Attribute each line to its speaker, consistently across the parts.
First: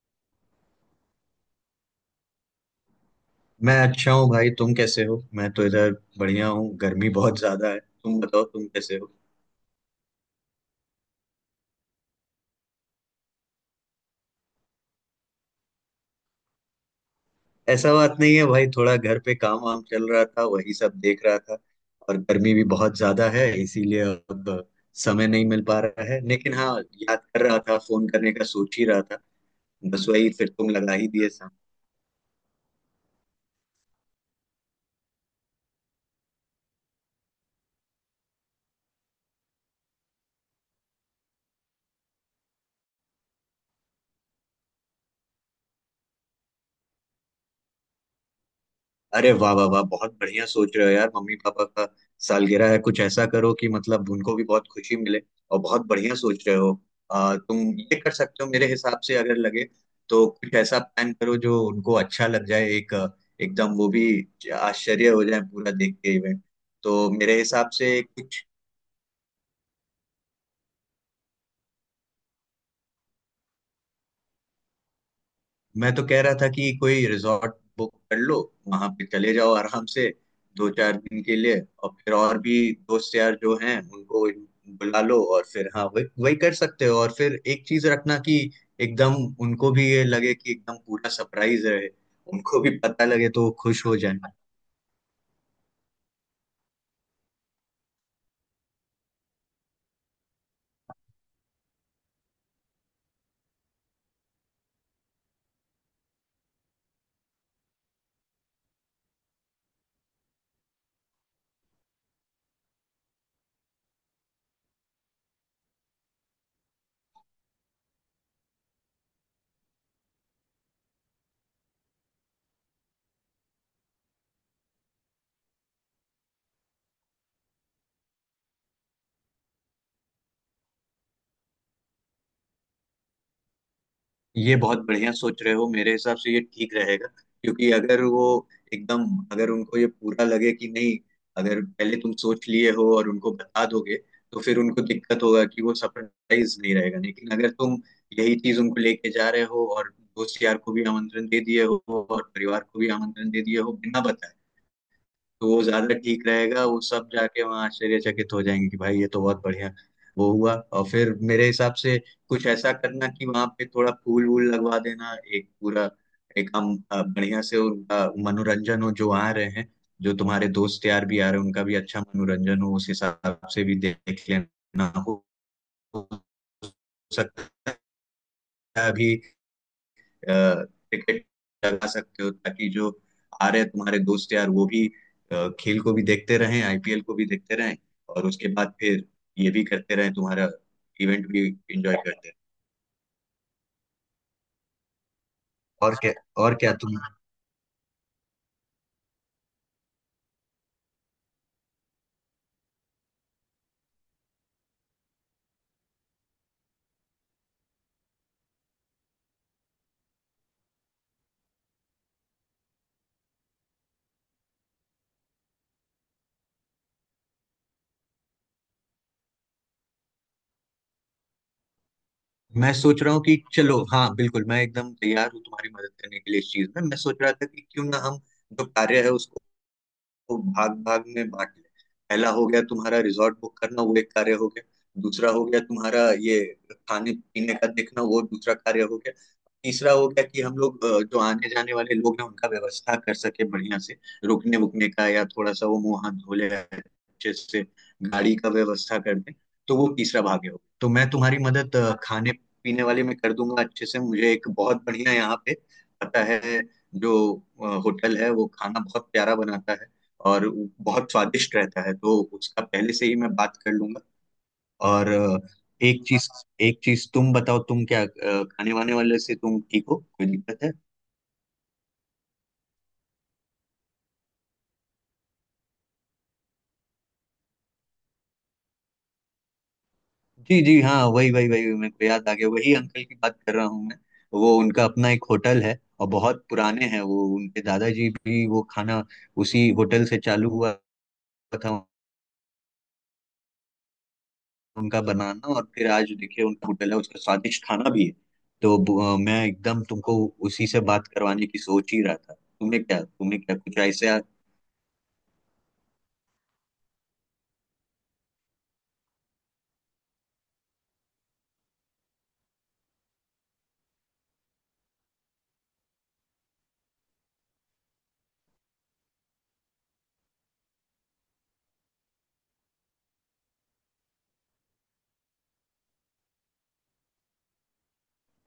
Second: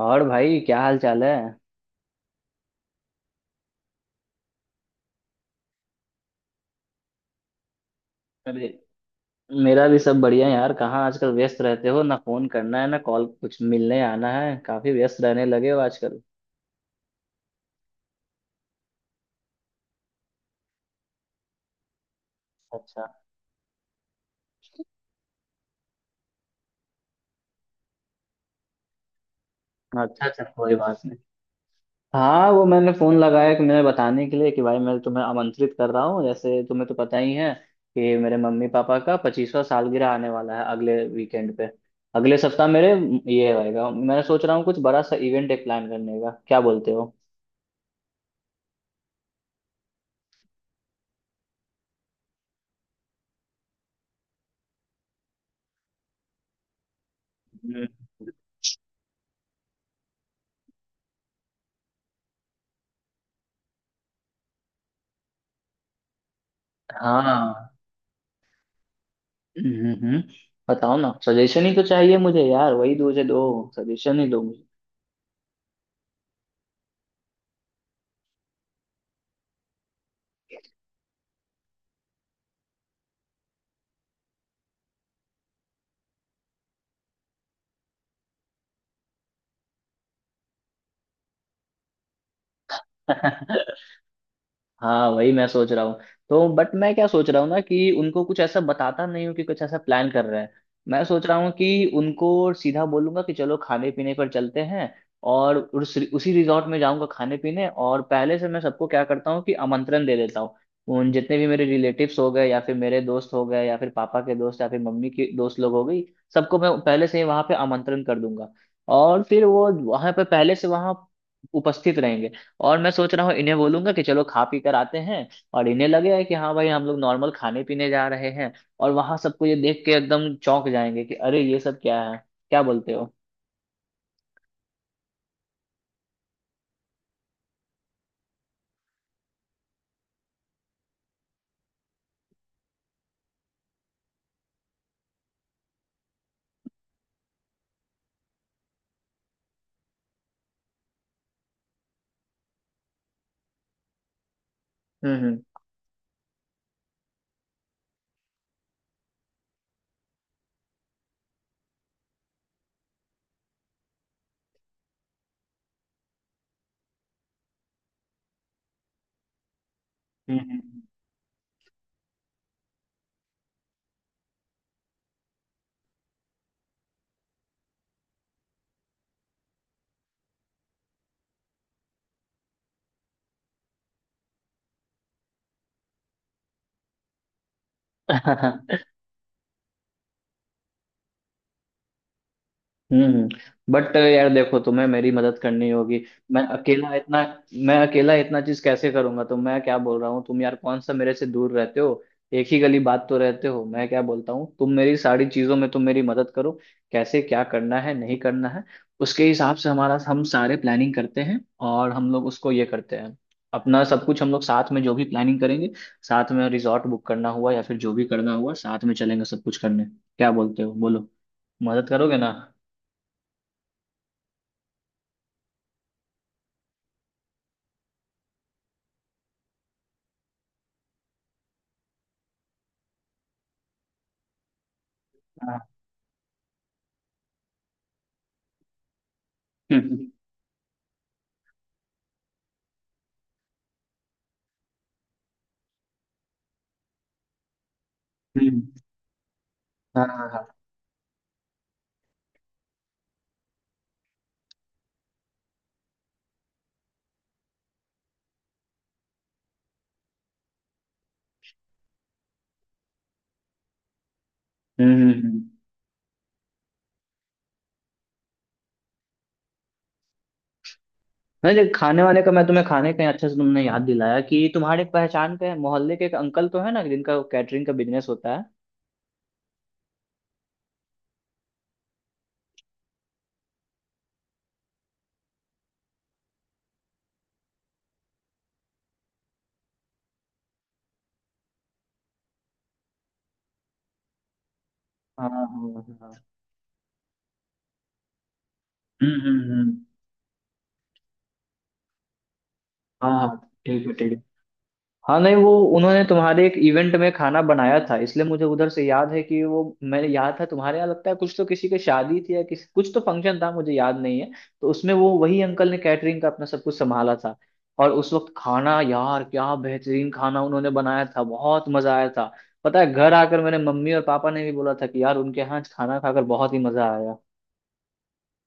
Speaker 1: और भाई क्या हाल चाल है?
Speaker 2: मैं अच्छा हूँ भाई। तुम कैसे हो? मैं तो इधर बढ़िया हूँ। गर्मी बहुत ज्यादा है। तुम बताओ तुम
Speaker 1: अरे,
Speaker 2: कैसे हो?
Speaker 1: मेरा भी सब बढ़िया है यार। कहाँ आजकल व्यस्त रहते हो? ना फोन करना, है ना कॉल, कुछ मिलने आना। है काफी व्यस्त रहने लगे हो आजकल।
Speaker 2: ऐसा बात नहीं है भाई, थोड़ा घर पे काम वाम चल रहा था, वही सब देख रहा था। और गर्मी भी बहुत
Speaker 1: अच्छा
Speaker 2: ज्यादा है, इसीलिए अब समय नहीं मिल पा रहा है। लेकिन हाँ, याद कर रहा था, फोन करने का सोच ही रहा था। बस
Speaker 1: अच्छा
Speaker 2: वही,
Speaker 1: अच्छा,
Speaker 2: फिर तुम
Speaker 1: कोई
Speaker 2: लगा
Speaker 1: बात
Speaker 2: ही
Speaker 1: नहीं।
Speaker 2: दिए।
Speaker 1: हाँ वो मैंने फोन लगाया कि मैंने बताने के लिए कि भाई मैं तुम्हें आमंत्रित कर रहा हूँ, जैसे तुम्हें तो पता ही है कि मेरे मम्मी पापा का 25वां सालगिरह आने वाला है अगले वीकेंड पे, अगले सप्ताह। मेरे ये होएगा, मैं सोच रहा हूँ कुछ बड़ा सा इवेंट एक प्लान करने का, क्या बोलते हो?
Speaker 2: अरे वाह वाह वाह, बहुत बढ़िया सोच रहे हो यार। मम्मी पापा का सालगिरह है, कुछ ऐसा करो कि मतलब उनको भी बहुत खुशी मिले। और बहुत बढ़िया सोच रहे हो। तुम
Speaker 1: हम्म,
Speaker 2: ये कर सकते हो मेरे हिसाब से, अगर लगे तो कुछ ऐसा प्लान करो जो उनको अच्छा लग जाए। एक एकदम वो भी आश्चर्य हो जाए पूरा देख के इवेंट। तो मेरे हिसाब
Speaker 1: हाँ।
Speaker 2: से कुछ,
Speaker 1: हम्म। बताओ ना, सजेशन ही तो चाहिए मुझे यार। वही दो से दो सजेशन ही दो मुझे।
Speaker 2: मैं तो कह रहा था कि कोई रिजॉर्ट बुक कर लो, वहां पे चले जाओ आराम से दो चार दिन के लिए। और फिर और भी दोस्त यार जो हैं उनको बुला लो। और फिर हाँ, वही वही कर सकते हो। और फिर एक चीज रखना कि एकदम उनको भी ये लगे कि एकदम पूरा सरप्राइज रहे। उनको भी पता लगे तो वो खुश हो जाए।
Speaker 1: हाँ वही मैं सोच रहा हूँ। तो बट मैं क्या सोच रहा हूँ ना, कि उनको कुछ ऐसा बताता नहीं हूँ कि कुछ ऐसा प्लान कर रहे हैं। मैं सोच रहा हूँ कि उनको सीधा बोलूंगा कि चलो खाने पीने पर चलते हैं, और उसी रिजॉर्ट में जाऊंगा खाने पीने, और पहले से मैं सबको क्या करता हूँ कि आमंत्रण दे देता हूँ उन जितने भी मेरे रिलेटिव्स हो गए, या फिर मेरे दोस्त हो गए, या फिर पापा के दोस्त, या फिर मम्मी के दोस्त लोग हो गई, सबको मैं पहले से ही वहां पे आमंत्रण कर दूंगा। और फिर वो वहां पे पहले से वहां उपस्थित रहेंगे। और मैं सोच रहा हूँ इन्हें बोलूंगा कि चलो खा पी कर आते हैं, और इन्हें लगेगा कि हाँ भाई हम लोग नॉर्मल खाने पीने जा रहे हैं, और वहां सबको ये देख के एकदम चौंक जाएंगे कि अरे ये सब क्या है। क्या बोलते हो?
Speaker 2: ये बहुत बढ़िया सोच रहे हो, मेरे हिसाब से ये ठीक रहेगा। क्योंकि अगर वो एकदम, अगर उनको ये पूरा लगे कि नहीं, अगर पहले तुम सोच लिए हो और उनको बता दोगे तो फिर उनको दिक्कत होगा कि वो सरप्राइज नहीं रहेगा। लेकिन अगर तुम यही चीज उनको लेके जा रहे हो, और दोस्त यार को भी आमंत्रण दे दिए हो और परिवार को भी आमंत्रण दे दिए हो बिना बताए,
Speaker 1: हम्म
Speaker 2: तो
Speaker 1: हम्म
Speaker 2: वो ज्यादा ठीक रहेगा। वो सब जाके वहाँ आश्चर्यचकित हो जाएंगे कि भाई ये तो बहुत बढ़िया वो हुआ। और फिर मेरे हिसाब से कुछ ऐसा करना कि वहाँ पे थोड़ा फूल वूल लगवा देना। एक पूरा, एक हम बढ़िया से उनका मनोरंजन हो जो आ रहे हैं। जो
Speaker 1: हम्म
Speaker 2: तुम्हारे
Speaker 1: हम्म,
Speaker 2: दोस्त यार भी आ रहे हैं उनका भी अच्छा मनोरंजन हो, उस हिसाब से भी देख लेना। हो सकता है अभी टिकट लगा सकते हो, ताकि जो आ रहे हैं तुम्हारे दोस्त यार वो भी खेल को भी देखते रहें, आईपीएल को भी देखते रहें और उसके बाद
Speaker 1: हम्म।
Speaker 2: फिर ये भी करते रहें, तुम्हारा इवेंट भी एंजॉय करते रहें।
Speaker 1: हम्म बट यार देखो, तुम्हें मेरी मदद करनी
Speaker 2: और
Speaker 1: होगी।
Speaker 2: क्या
Speaker 1: मैं
Speaker 2: और क्या
Speaker 1: अकेला
Speaker 2: तुम,
Speaker 1: इतना मैं अकेला इतना चीज कैसे करूंगा? तो मैं क्या बोल रहा हूँ, तुम यार कौन सा मेरे से दूर रहते हो, एक ही गली बात तो रहते हो। मैं क्या बोलता हूँ, तुम मेरी सारी चीजों में तुम मेरी मदद करो। कैसे क्या करना है, नहीं करना है, उसके हिसाब से हमारा हम सारे प्लानिंग करते हैं, और हम लोग उसको ये करते हैं। अपना सब कुछ हम लोग साथ में जो भी प्लानिंग करेंगे, साथ में रिजॉर्ट बुक करना हुआ या फिर जो भी करना हुआ, साथ में चलेंगे सब कुछ करने। क्या बोलते हो, बोलो, मदद करोगे ना?
Speaker 2: मैं सोच रहा हूँ कि चलो हाँ, बिल्कुल मैं एकदम तैयार हूँ तुम्हारी मदद करने के लिए। इस चीज में मैं सोच रहा था कि क्यों ना हम जो कार्य है उसको को भाग भाग में बांट ले पहला हो गया तुम्हारा रिजॉर्ट बुक करना, वो एक कार्य हो गया। दूसरा हो गया तुम्हारा ये खाने पीने का देखना, वो दूसरा कार्य हो गया। तीसरा हो
Speaker 1: हम्म,
Speaker 2: गया कि हम लोग जो आने जाने वाले लोग हैं उनका व्यवस्था कर सके बढ़िया से, रुकने वुकने का, या थोड़ा सा वो मुंह हाथ धो ले अच्छे से, गाड़ी का
Speaker 1: हम्म,
Speaker 2: व्यवस्था कर दें। तो वो
Speaker 1: हाँ
Speaker 2: तीसरा
Speaker 1: हाँ हाँ।
Speaker 2: भाग हो। तो मैं तुम्हारी मदद खाने पीने वाले में कर दूंगा अच्छे से। मुझे एक बहुत बढ़िया यहाँ पे पता है, जो होटल है, वो खाना बहुत प्यारा बनाता है और वो बहुत स्वादिष्ट रहता है। तो उसका पहले से ही मैं बात कर लूंगा।
Speaker 1: हम्म
Speaker 2: और
Speaker 1: हम्म। हम्म।
Speaker 2: एक चीज, एक चीज तुम बताओ, तुम क्या खाने वाने वाले से तुम ठीक हो, कोई दिक्कत है?
Speaker 1: नहीं देख, खाने वाने का मैं तुम्हें, खाने का अच्छे से तुमने याद दिलाया कि तुम्हारे पहचान के, मोहल्ले के एक अंकल तो है ना, जिनका कैटरिंग का बिजनेस होता है।
Speaker 2: जी जी हाँ, वही वही वही, मेरे को याद आ गया, वही अंकल की बात कर रहा हूँ मैं। वो उनका अपना एक होटल है और बहुत पुराने हैं। वो उनके दादाजी भी, वो खाना उसी होटल से चालू हुआ था उनका
Speaker 1: हाँ हाँ
Speaker 2: बनाना। और फिर आज
Speaker 1: हाँ।
Speaker 2: देखिए उनका होटल है, उसका स्वादिष्ट खाना भी है। तो
Speaker 1: हम्म
Speaker 2: मैं
Speaker 1: हम्म हम्म।
Speaker 2: एकदम तुमको उसी से बात करवाने की सोच ही रहा था। तुमने क्या
Speaker 1: हाँ हाँ,
Speaker 2: तुमने क्या कुछ
Speaker 1: ठीक है
Speaker 2: ऐसे?
Speaker 1: ठीक है। हाँ नहीं वो, उन्होंने तुम्हारे एक इवेंट में खाना बनाया था, इसलिए मुझे उधर से याद है कि वो मैंने याद था तुम्हारे यहाँ, लगता है कुछ तो किसी की शादी थी या किसी कुछ तो फंक्शन था, मुझे याद नहीं है। तो उसमें वो वही अंकल ने कैटरिंग का अपना सब कुछ संभाला था। और उस वक्त खाना, यार क्या बेहतरीन खाना उन्होंने बनाया था, बहुत मजा आया था। पता है, घर आकर मेरे मम्मी और पापा ने भी बोला था कि यार उनके यहाँ आज खाना खाकर बहुत ही मजा आया।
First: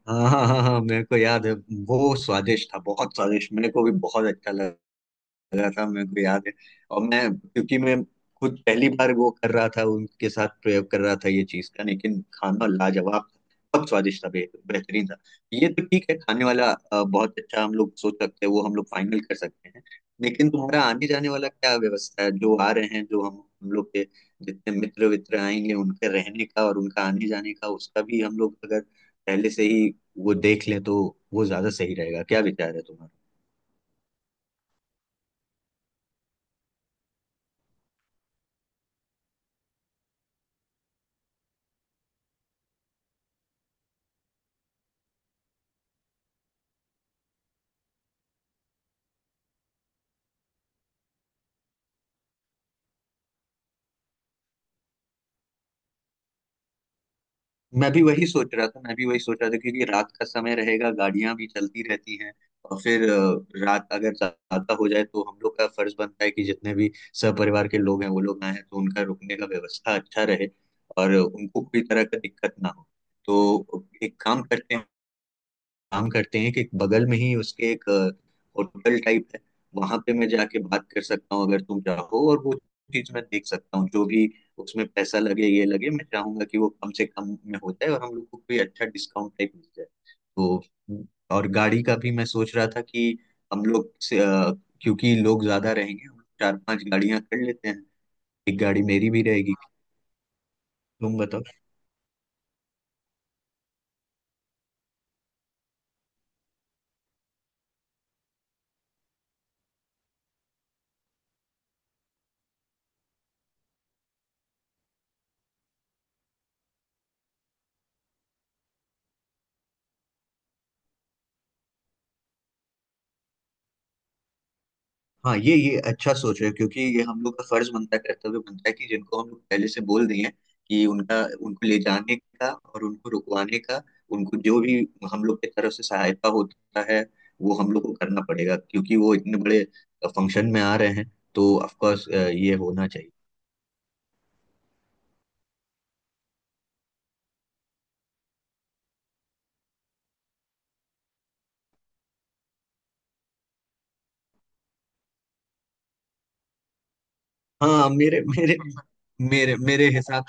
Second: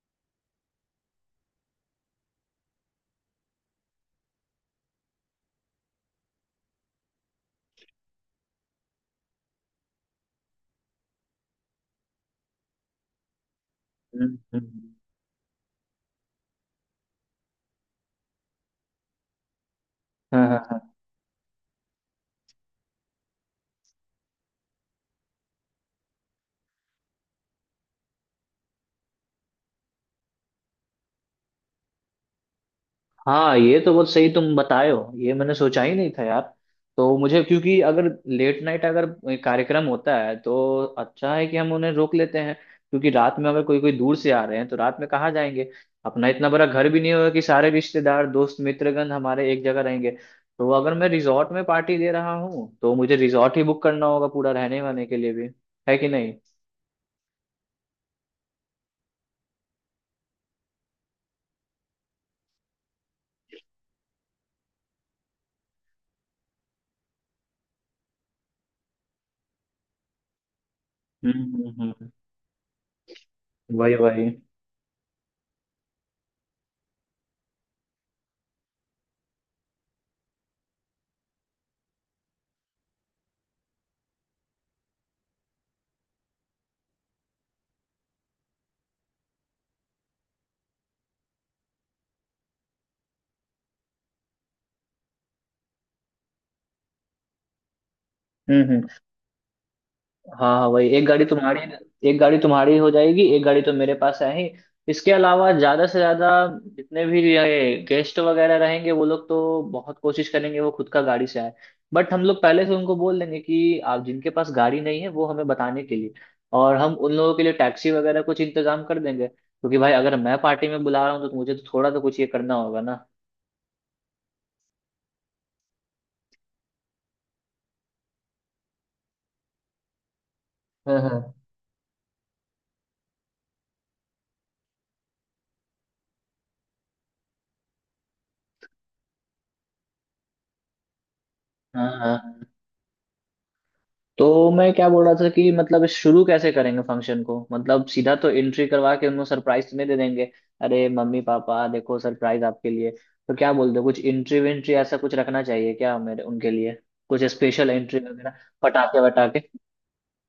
Speaker 2: हाँ हाँ हाँ हाँ, मेरे को याद है। वो स्वादिष्ट था, बहुत स्वादिष्ट, मेरे को भी बहुत अच्छा लगा, लगा था, मेरे को याद है। और मैं, क्योंकि मैं खुद पहली बार वो कर रहा था, उनके साथ प्रयोग कर रहा था ये चीज का, लेकिन खाना लाजवाब था, बहुत स्वादिष्ट था,
Speaker 1: हम्म हम्म।
Speaker 2: बेहतरीन था। ये तो ठीक है, खाने वाला बहुत अच्छा हम लोग सोच सकते हैं, वो हम लोग फाइनल कर सकते हैं।
Speaker 1: हाँ
Speaker 2: लेकिन तुम्हारा
Speaker 1: हाँ
Speaker 2: आने जाने वाला क्या व्यवस्था है? जो आ रहे हैं, जो हम लोग के जितने मित्र वित्र आएंगे, उनके रहने का और उनका आने जाने का, उसका भी हम लोग अगर पहले से ही वो देख लें तो वो ज्यादा सही रहेगा। क्या विचार है तुम्हारा?
Speaker 1: हाँ, ये तो बहुत सही तुम बताए हो, ये मैंने सोचा ही नहीं था यार। तो मुझे, क्योंकि अगर लेट नाइट अगर कार्यक्रम होता है, तो अच्छा है कि हम उन्हें रोक लेते हैं, क्योंकि रात में अगर कोई कोई दूर से आ रहे हैं, तो रात में कहाँ जाएंगे? अपना इतना बड़ा घर भी नहीं होगा कि सारे रिश्तेदार दोस्त मित्रगण हमारे एक जगह रहेंगे। तो अगर मैं रिजॉर्ट में पार्टी दे रहा हूँ, तो मुझे रिजॉर्ट ही बुक करना होगा पूरा, रहने वहने के लिए भी। है कि नहीं?
Speaker 2: मैं भी वही सोच रहा था मैं भी वही सोच रहा था, क्योंकि रात का समय रहेगा, गाड़ियां भी चलती रहती हैं। और फिर रात अगर ज्यादा हो जाए तो हम लोग का फर्ज बनता है कि जितने भी सपरिवार के लोग हैं, वो लोग आए हैं, तो उनका रुकने का व्यवस्था अच्छा रहे और
Speaker 1: हम्म
Speaker 2: उनको
Speaker 1: हम्म
Speaker 2: कोई तरह
Speaker 1: हम्म
Speaker 2: का दिक्कत ना हो। तो
Speaker 1: वही
Speaker 2: एक
Speaker 1: वही।
Speaker 2: काम करते हैं, कि बगल में ही उसके एक होटल टाइप है, वहां पे मैं जाके बात कर सकता हूँ अगर तुम चाहो। और वो चीज मैं देख सकता हूँ, जो भी उसमें पैसा लगे ये लगे, मैं चाहूंगा कि वो कम से कम में हो जाए और हम लोग को कोई अच्छा डिस्काउंट टाइप मिल जाए। तो, और गाड़ी का भी मैं सोच रहा था कि हम लोग से क्योंकि लोग ज्यादा रहेंगे, हम लोग चार पांच गाड़ियां कर लेते हैं। एक
Speaker 1: हम्म
Speaker 2: गाड़ी
Speaker 1: हम्म
Speaker 2: मेरी भी रहेगी,
Speaker 1: हाँ हाँ, वही एक
Speaker 2: तुम
Speaker 1: गाड़ी
Speaker 2: बताओ।
Speaker 1: तुम्हारी, एक गाड़ी तुम्हारी हो जाएगी, एक गाड़ी तो मेरे पास है ही। इसके अलावा ज्यादा से ज्यादा जितने भी ये गेस्ट वगैरह रहेंगे, वो लोग तो बहुत कोशिश करेंगे वो खुद का गाड़ी से आए। बट हम लोग पहले से उनको बोल देंगे कि आप जिनके पास गाड़ी नहीं है, वो हमें बताने के लिए, और हम उन लोगों के लिए टैक्सी वगैरह कुछ इंतजाम कर देंगे, क्योंकि भाई अगर मैं पार्टी में बुला रहा हूँ, तो मुझे तो थोड़ा तो कुछ ये करना होगा ना।
Speaker 2: हाँ, ये अच्छा सोच रहे हो, क्योंकि ये हम लोग का फर्ज बनता है, कर्तव्य बनता है कि जिनको हम लोग पहले से बोल दिए हैं, कि
Speaker 1: हाँ
Speaker 2: उनका,
Speaker 1: हाँ
Speaker 2: उनको ले जाने का और उनको रुकवाने का, उनको जो भी हम लोग की तरफ से सहायता होता है, वो हम लोग को करना पड़ेगा। क्योंकि वो इतने बड़े फंक्शन में आ रहे हैं, तो ऑफ
Speaker 1: हाँ
Speaker 2: कोर्स
Speaker 1: हाँ।
Speaker 2: ये होना चाहिए।
Speaker 1: तो मैं क्या बोल रहा था कि मतलब शुरू कैसे करेंगे फंक्शन को? मतलब सीधा तो एंट्री करवा के उनको सरप्राइज तो नहीं दे देंगे, अरे मम्मी पापा देखो सरप्राइज आपके लिए। तो क्या बोलते हो, कुछ एंट्री वेंट्री ऐसा कुछ रखना चाहिए क्या मेरे उनके लिए, कुछ स्पेशल
Speaker 2: हाँ,
Speaker 1: एंट्री
Speaker 2: मेरे
Speaker 1: वगैरह,
Speaker 2: मेरे
Speaker 1: पटाखे वटाखे?
Speaker 2: मेरे मेरे हिसाब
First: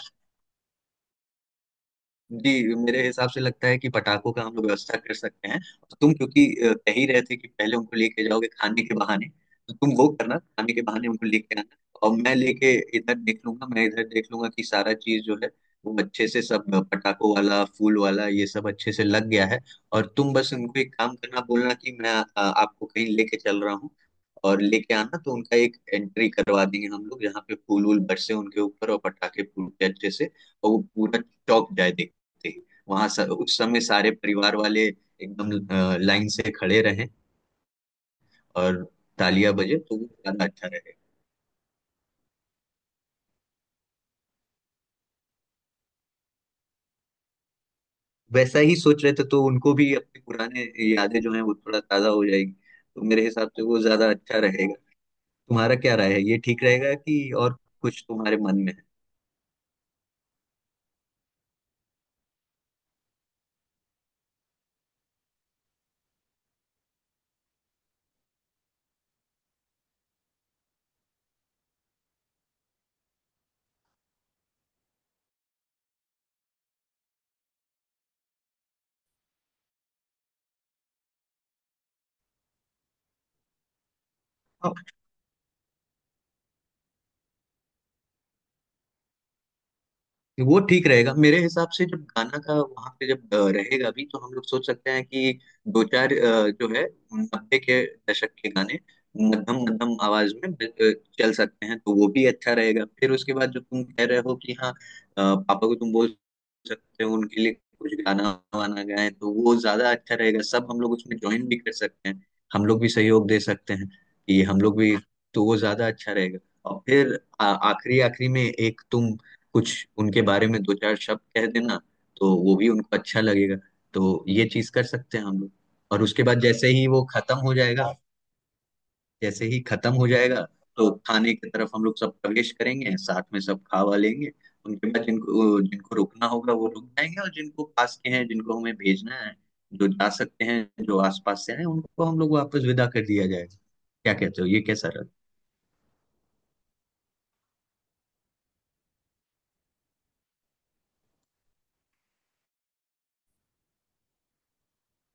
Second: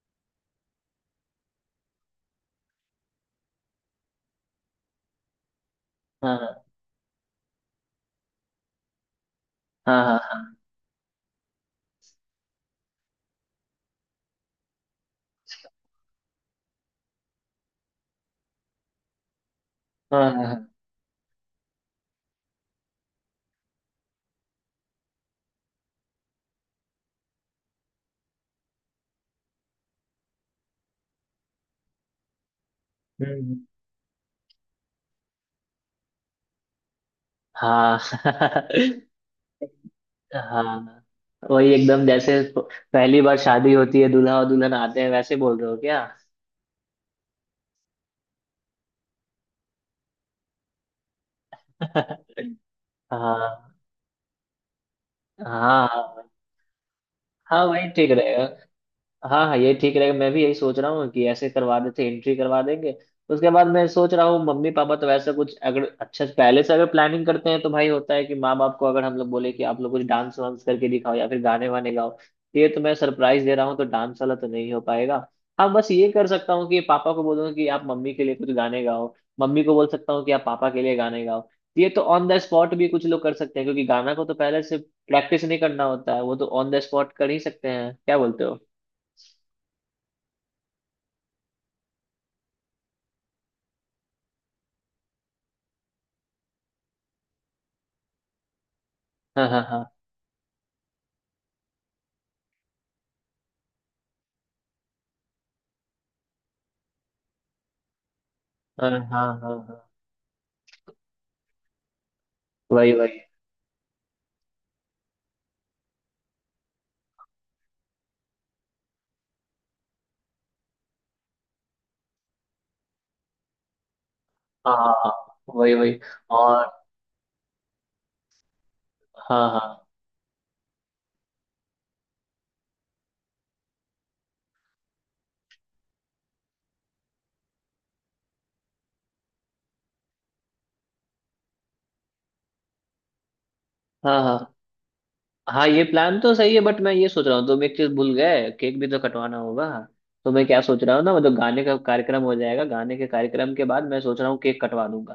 Speaker 2: जी मेरे हिसाब से लगता है कि पटाखों का हम लोग व्यवस्था कर सकते हैं। और तुम क्योंकि
Speaker 1: हाँ
Speaker 2: कह ही रहे थे कि पहले उनको लेके जाओगे खाने के बहाने, तो तुम
Speaker 1: हाँ
Speaker 2: वो
Speaker 1: हाँ
Speaker 2: करना, खाने के बहाने उनको लेके आना। और मैं लेके, इधर देख लूंगा मैं इधर देख लूंगा कि सारा चीज जो है वो अच्छे से सब पटाखों वाला फूल वाला ये सब अच्छे से लग गया है। और
Speaker 1: हाँ हाँ
Speaker 2: तुम
Speaker 1: हाँ
Speaker 2: बस
Speaker 1: हाँ हाँ।
Speaker 2: उनको एक काम करना, बोलना कि मैं आपको कहीं लेके चल रहा हूँ और लेके आना। तो उनका एक एंट्री करवा देंगे हम लोग, जहाँ पे फूल वूल बरसे उनके ऊपर और पटाखे फूटे अच्छे से। और वो पूरा चौक जाए देखते ही। वहां
Speaker 1: हम्म,
Speaker 2: उस
Speaker 1: हम्म।
Speaker 2: समय सारे परिवार वाले एकदम लाइन से खड़े रहें
Speaker 1: हाँ।
Speaker 2: और तालियां बजे तो वो ज्यादा अच्छा रहेगा।
Speaker 1: हाँ वही एकदम, जैसे पहली बार शादी होती है, दूल्हा और दुल्हन आते हैं, वैसे बोल रहे हो क्या?
Speaker 2: वैसा ही सोच रहे थे, तो उनको भी अपनी पुराने यादें जो हैं वो थोड़ा ताजा हो जाएगी। तो मेरे हिसाब से
Speaker 1: हाँ।
Speaker 2: वो ज्यादा अच्छा रहेगा। तुम्हारा क्या राय है,
Speaker 1: हाँ
Speaker 2: ये ठीक रहेगा कि और
Speaker 1: हाँ वही
Speaker 2: कुछ
Speaker 1: ठीक
Speaker 2: तुम्हारे
Speaker 1: रहेगा।
Speaker 2: मन में
Speaker 1: हाँ हाँ ये ठीक रहेगा, मैं भी यही सोच रहा हूँ कि ऐसे करवा देते, एंट्री करवा देंगे। उसके बाद मैं सोच रहा हूँ मम्मी पापा तो वैसे कुछ, अगर अच्छा पहले से अगर प्लानिंग करते हैं, तो भाई होता है कि माँ बाप को अगर हम लोग बोले कि आप लोग कुछ डांस वांस करके दिखाओ या फिर गाने वाने गाओ, तो ये तो मैं सरप्राइज दे रहा हूँ, तो डांस वाला तो नहीं हो पाएगा। हाँ, बस ये कर सकता हूँ कि पापा को बोलूँ कि आप मम्मी के लिए कुछ गाने गाओ, मम्मी को बोल सकता हूँ कि आप पापा के लिए गाने गाओ। तो ये तो ऑन द स्पॉट भी कुछ लोग कर सकते हैं, क्योंकि गाना को तो पहले से
Speaker 2: है?
Speaker 1: प्रैक्टिस नहीं करना होता है, वो तो ऑन द स्पॉट कर ही सकते हैं, क्या बोलते हो?
Speaker 2: वो ठीक रहेगा मेरे हिसाब से। जब गाना का वहां पे जब रहेगा भी, तो हम लोग सोच सकते हैं कि दो चार जो है नब्बे के दशक के गाने
Speaker 1: हाँ हाँ
Speaker 2: मध्यम
Speaker 1: हाँ
Speaker 2: मध्यम आवाज में चल सकते हैं, तो वो भी अच्छा रहेगा। फिर उसके बाद जो तुम कह रहे हो कि हाँ पापा को तुम बोल सकते हो उनके लिए कुछ गाना वाना
Speaker 1: हाँ हाँ
Speaker 2: गाएं,
Speaker 1: हाँ
Speaker 2: तो वो
Speaker 1: हाँ,
Speaker 2: ज्यादा अच्छा रहेगा। सब हम लोग उसमें ज्वाइन भी कर सकते हैं, हम लोग भी
Speaker 1: वही वही।
Speaker 2: सहयोग दे सकते हैं कि हम लोग भी, तो वो ज्यादा अच्छा रहेगा। और फिर आखिरी आखिरी में एक तुम कुछ उनके बारे में दो चार शब्द कह देना, तो वो भी उनको अच्छा लगेगा। तो ये चीज
Speaker 1: हाँ
Speaker 2: कर
Speaker 1: हाँ हाँ,
Speaker 2: सकते हैं हम लोग।
Speaker 1: वही वही
Speaker 2: और उसके बाद जैसे
Speaker 1: और।
Speaker 2: ही वो खत्म हो जाएगा, जैसे
Speaker 1: हाँ
Speaker 2: ही
Speaker 1: हाँ
Speaker 2: खत्म हो जाएगा तो खाने की तरफ हम लोग सब प्रवेश करेंगे, साथ में सब खा वा लेंगे। उनके बाद जिनको जिनको रुकना होगा वो रुक जाएंगे, और जिनको पास के हैं जिनको हमें भेजना है, जो जा सकते हैं, जो आसपास से हैं, उनको हम लोग वापस विदा कर दिया जाएगा। क्या
Speaker 1: हाँ
Speaker 2: कहते हो,
Speaker 1: हाँ,
Speaker 2: ये कैसा रहा?
Speaker 1: हाँ ये प्लान तो सही है, बट मैं ये सोच रहा हूँ तुम एक चीज भूल गए, केक भी तो कटवाना होगा। तो मैं क्या सोच रहा हूँ ना, मतलब गाने का कार्यक्रम हो जाएगा, गाने के कार्यक्रम के बाद मैं सोच रहा हूँ केक कटवा लूंगा।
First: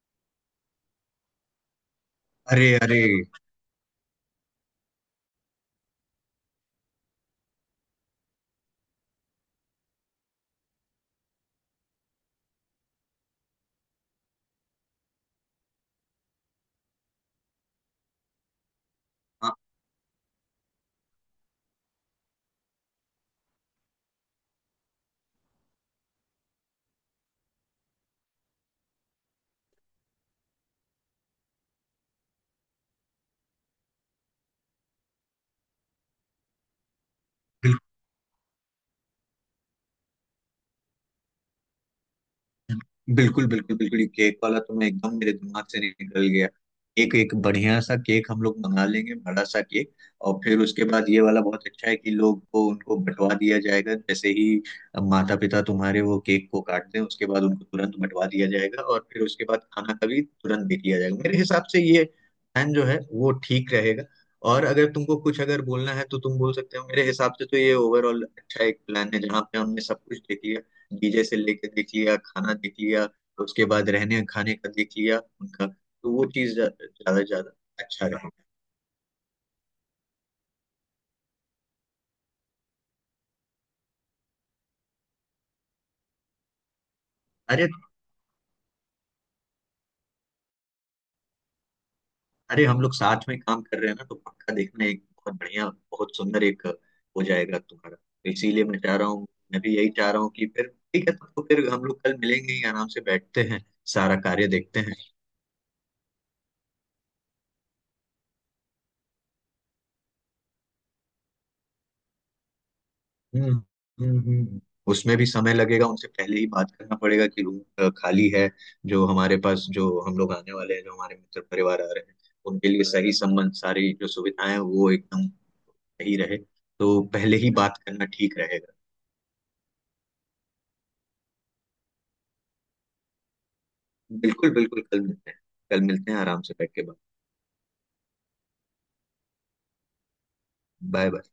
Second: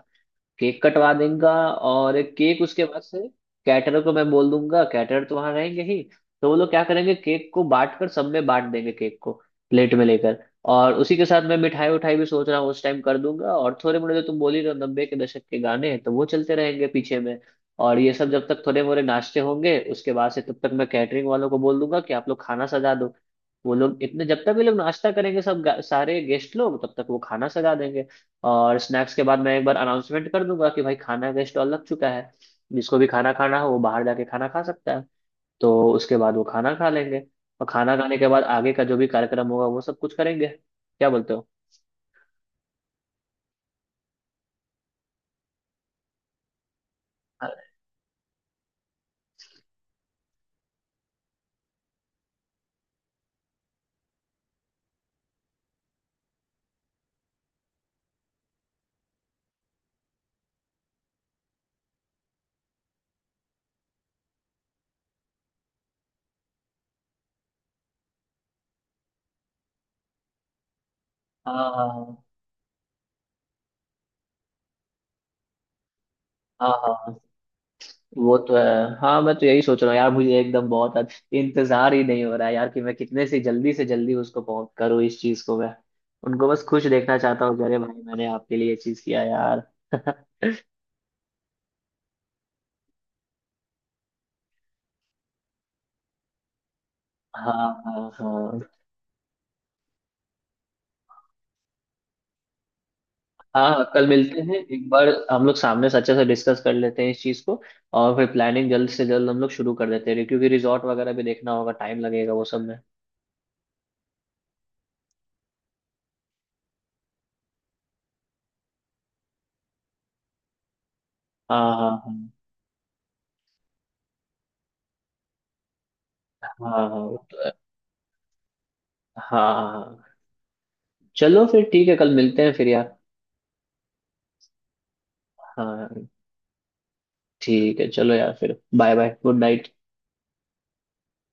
Speaker 1: केक कटवा देगा, और केक
Speaker 2: अरे
Speaker 1: उसके
Speaker 2: अरे
Speaker 1: बाद से कैटरर को मैं बोल दूंगा, कैटरर तो वहां रहेंगे ही। तो वो लोग क्या करेंगे, केक को बांट कर, सब में बांट देंगे केक को प्लेट में लेकर। और उसी के साथ मैं मिठाई उठाई भी सोच रहा हूँ उस टाइम कर दूंगा, और थोड़े मोड़े, जो तुम बोल ही रहे हो 90 के दशक के गाने, तो वो चलते रहेंगे पीछे में। और ये सब जब तक थोड़े मोड़े नाश्ते
Speaker 2: हाँ,
Speaker 1: होंगे, उसके बाद से तब तक मैं कैटरिंग वालों को बोल दूंगा कि आप लोग खाना सजा दो। वो लोग इतने, जब तक ये लोग नाश्ता करेंगे सब सारे गेस्ट लोग, तब तक वो खाना सजा देंगे। और स्नैक्स के बाद मैं एक बार अनाउंसमेंट कर दूंगा कि भाई खाना का स्टॉल लग चुका है, जिसको भी खाना खाना हो वो बाहर जाके खाना खा सकता है। तो उसके बाद वो खाना खा लेंगे, और खाना खाने के बाद आगे का जो भी कार्यक्रम होगा वो सब कुछ करेंगे, क्या बोलते हो?
Speaker 2: बिल्कुल बिल्कुल बिल्कुल, ये केक वाला तो मैं एकदम, मेरे दिमाग से निकल गया। एक एक
Speaker 1: हाँ
Speaker 2: बढ़िया सा केक हम लोग मंगा लेंगे, बड़ा सा केक। और फिर उसके बाद ये वाला बहुत अच्छा है कि लोग को, उनको बंटवा दिया जाएगा, जैसे ही माता पिता तुम्हारे वो केक को काट दें उसके बाद उनको तुरंत बंटवा दिया जाएगा। और फिर उसके बाद खाना का भी तुरंत दे दिया जाएगा। मेरे हिसाब से ये प्लान जो है वो ठीक रहेगा। और अगर तुमको कुछ अगर बोलना है तो तुम बोल सकते हो। मेरे हिसाब से तो ये ओवरऑल अच्छा एक प्लान है, जहाँ पे हमने सब कुछ देख लिया। डीजे से लेके देख
Speaker 1: हाँ
Speaker 2: लिया, खाना देख लिया, तो उसके बाद रहने खाने का देख लिया उनका, तो वो चीज
Speaker 1: हाँ हाँ हाँ,
Speaker 2: ज्यादा ज्यादा अच्छा रहे।
Speaker 1: वो तो है। हाँ मैं तो यही सोच रहा हूँ यार, मुझे एकदम बहुत इंतजार ही नहीं हो रहा है यार, कि मैं कितने से जल्दी उसको पहुंच करूँ इस चीज को मैं। उनको बस खुश देखना चाहता हूँ कि
Speaker 2: अरे
Speaker 1: अरे भाई मैंने आपके लिए ये चीज किया यार।
Speaker 2: अरे हम लोग साथ में काम कर रहे हैं ना, तो पक्का देखना, एक बहुत बढ़िया, बहुत सुंदर एक हो जाएगा
Speaker 1: हाँ
Speaker 2: तुम्हारा,
Speaker 1: हाँ
Speaker 2: तो
Speaker 1: हाँ
Speaker 2: इसीलिए मैं चाह रहा हूँ, मैं भी यही चाह रहा हूँ कि फिर, ठीक है तो फिर हम लोग कल मिलेंगे ही, आराम से बैठते हैं,
Speaker 1: हाँ। हाँ, कल
Speaker 2: सारा
Speaker 1: मिलते
Speaker 2: कार्य
Speaker 1: हैं
Speaker 2: देखते
Speaker 1: एक
Speaker 2: हैं।
Speaker 1: बार, हम लोग सामने से अच्छे से डिस्कस कर लेते हैं इस चीज़ को, और फिर प्लानिंग जल्द से जल्द हम लोग शुरू कर देते हैं, क्योंकि रिजॉर्ट वगैरह भी देखना होगा, टाइम लगेगा वो सब में।
Speaker 2: हम्म। हम्म। उसमें भी समय लगेगा, उनसे पहले ही बात करना पड़ेगा कि रूम खाली है, जो हमारे पास, जो हम लोग आने वाले हैं, जो हमारे मित्र
Speaker 1: हाँ
Speaker 2: परिवार आ रहे हैं,
Speaker 1: हाँ
Speaker 2: उनके लिए सही संबंध सारी जो सुविधाएं हैं, वो एकदम सही रहे।
Speaker 1: हाँ हाँ हाँ,
Speaker 2: तो
Speaker 1: वो
Speaker 2: पहले
Speaker 1: तो
Speaker 2: ही
Speaker 1: है।
Speaker 2: बात करना ठीक रहेगा।
Speaker 1: हाँ हाँ हाँ, चलो फिर ठीक है, कल मिलते हैं फिर यार।
Speaker 2: बिल्कुल बिल्कुल, कल मिलते हैं, कल
Speaker 1: हाँ
Speaker 2: मिलते हैं, आराम से बैठ के बात।
Speaker 1: ठीक है, चलो यार फिर, bye bye, good night.
Speaker 2: Bye bye.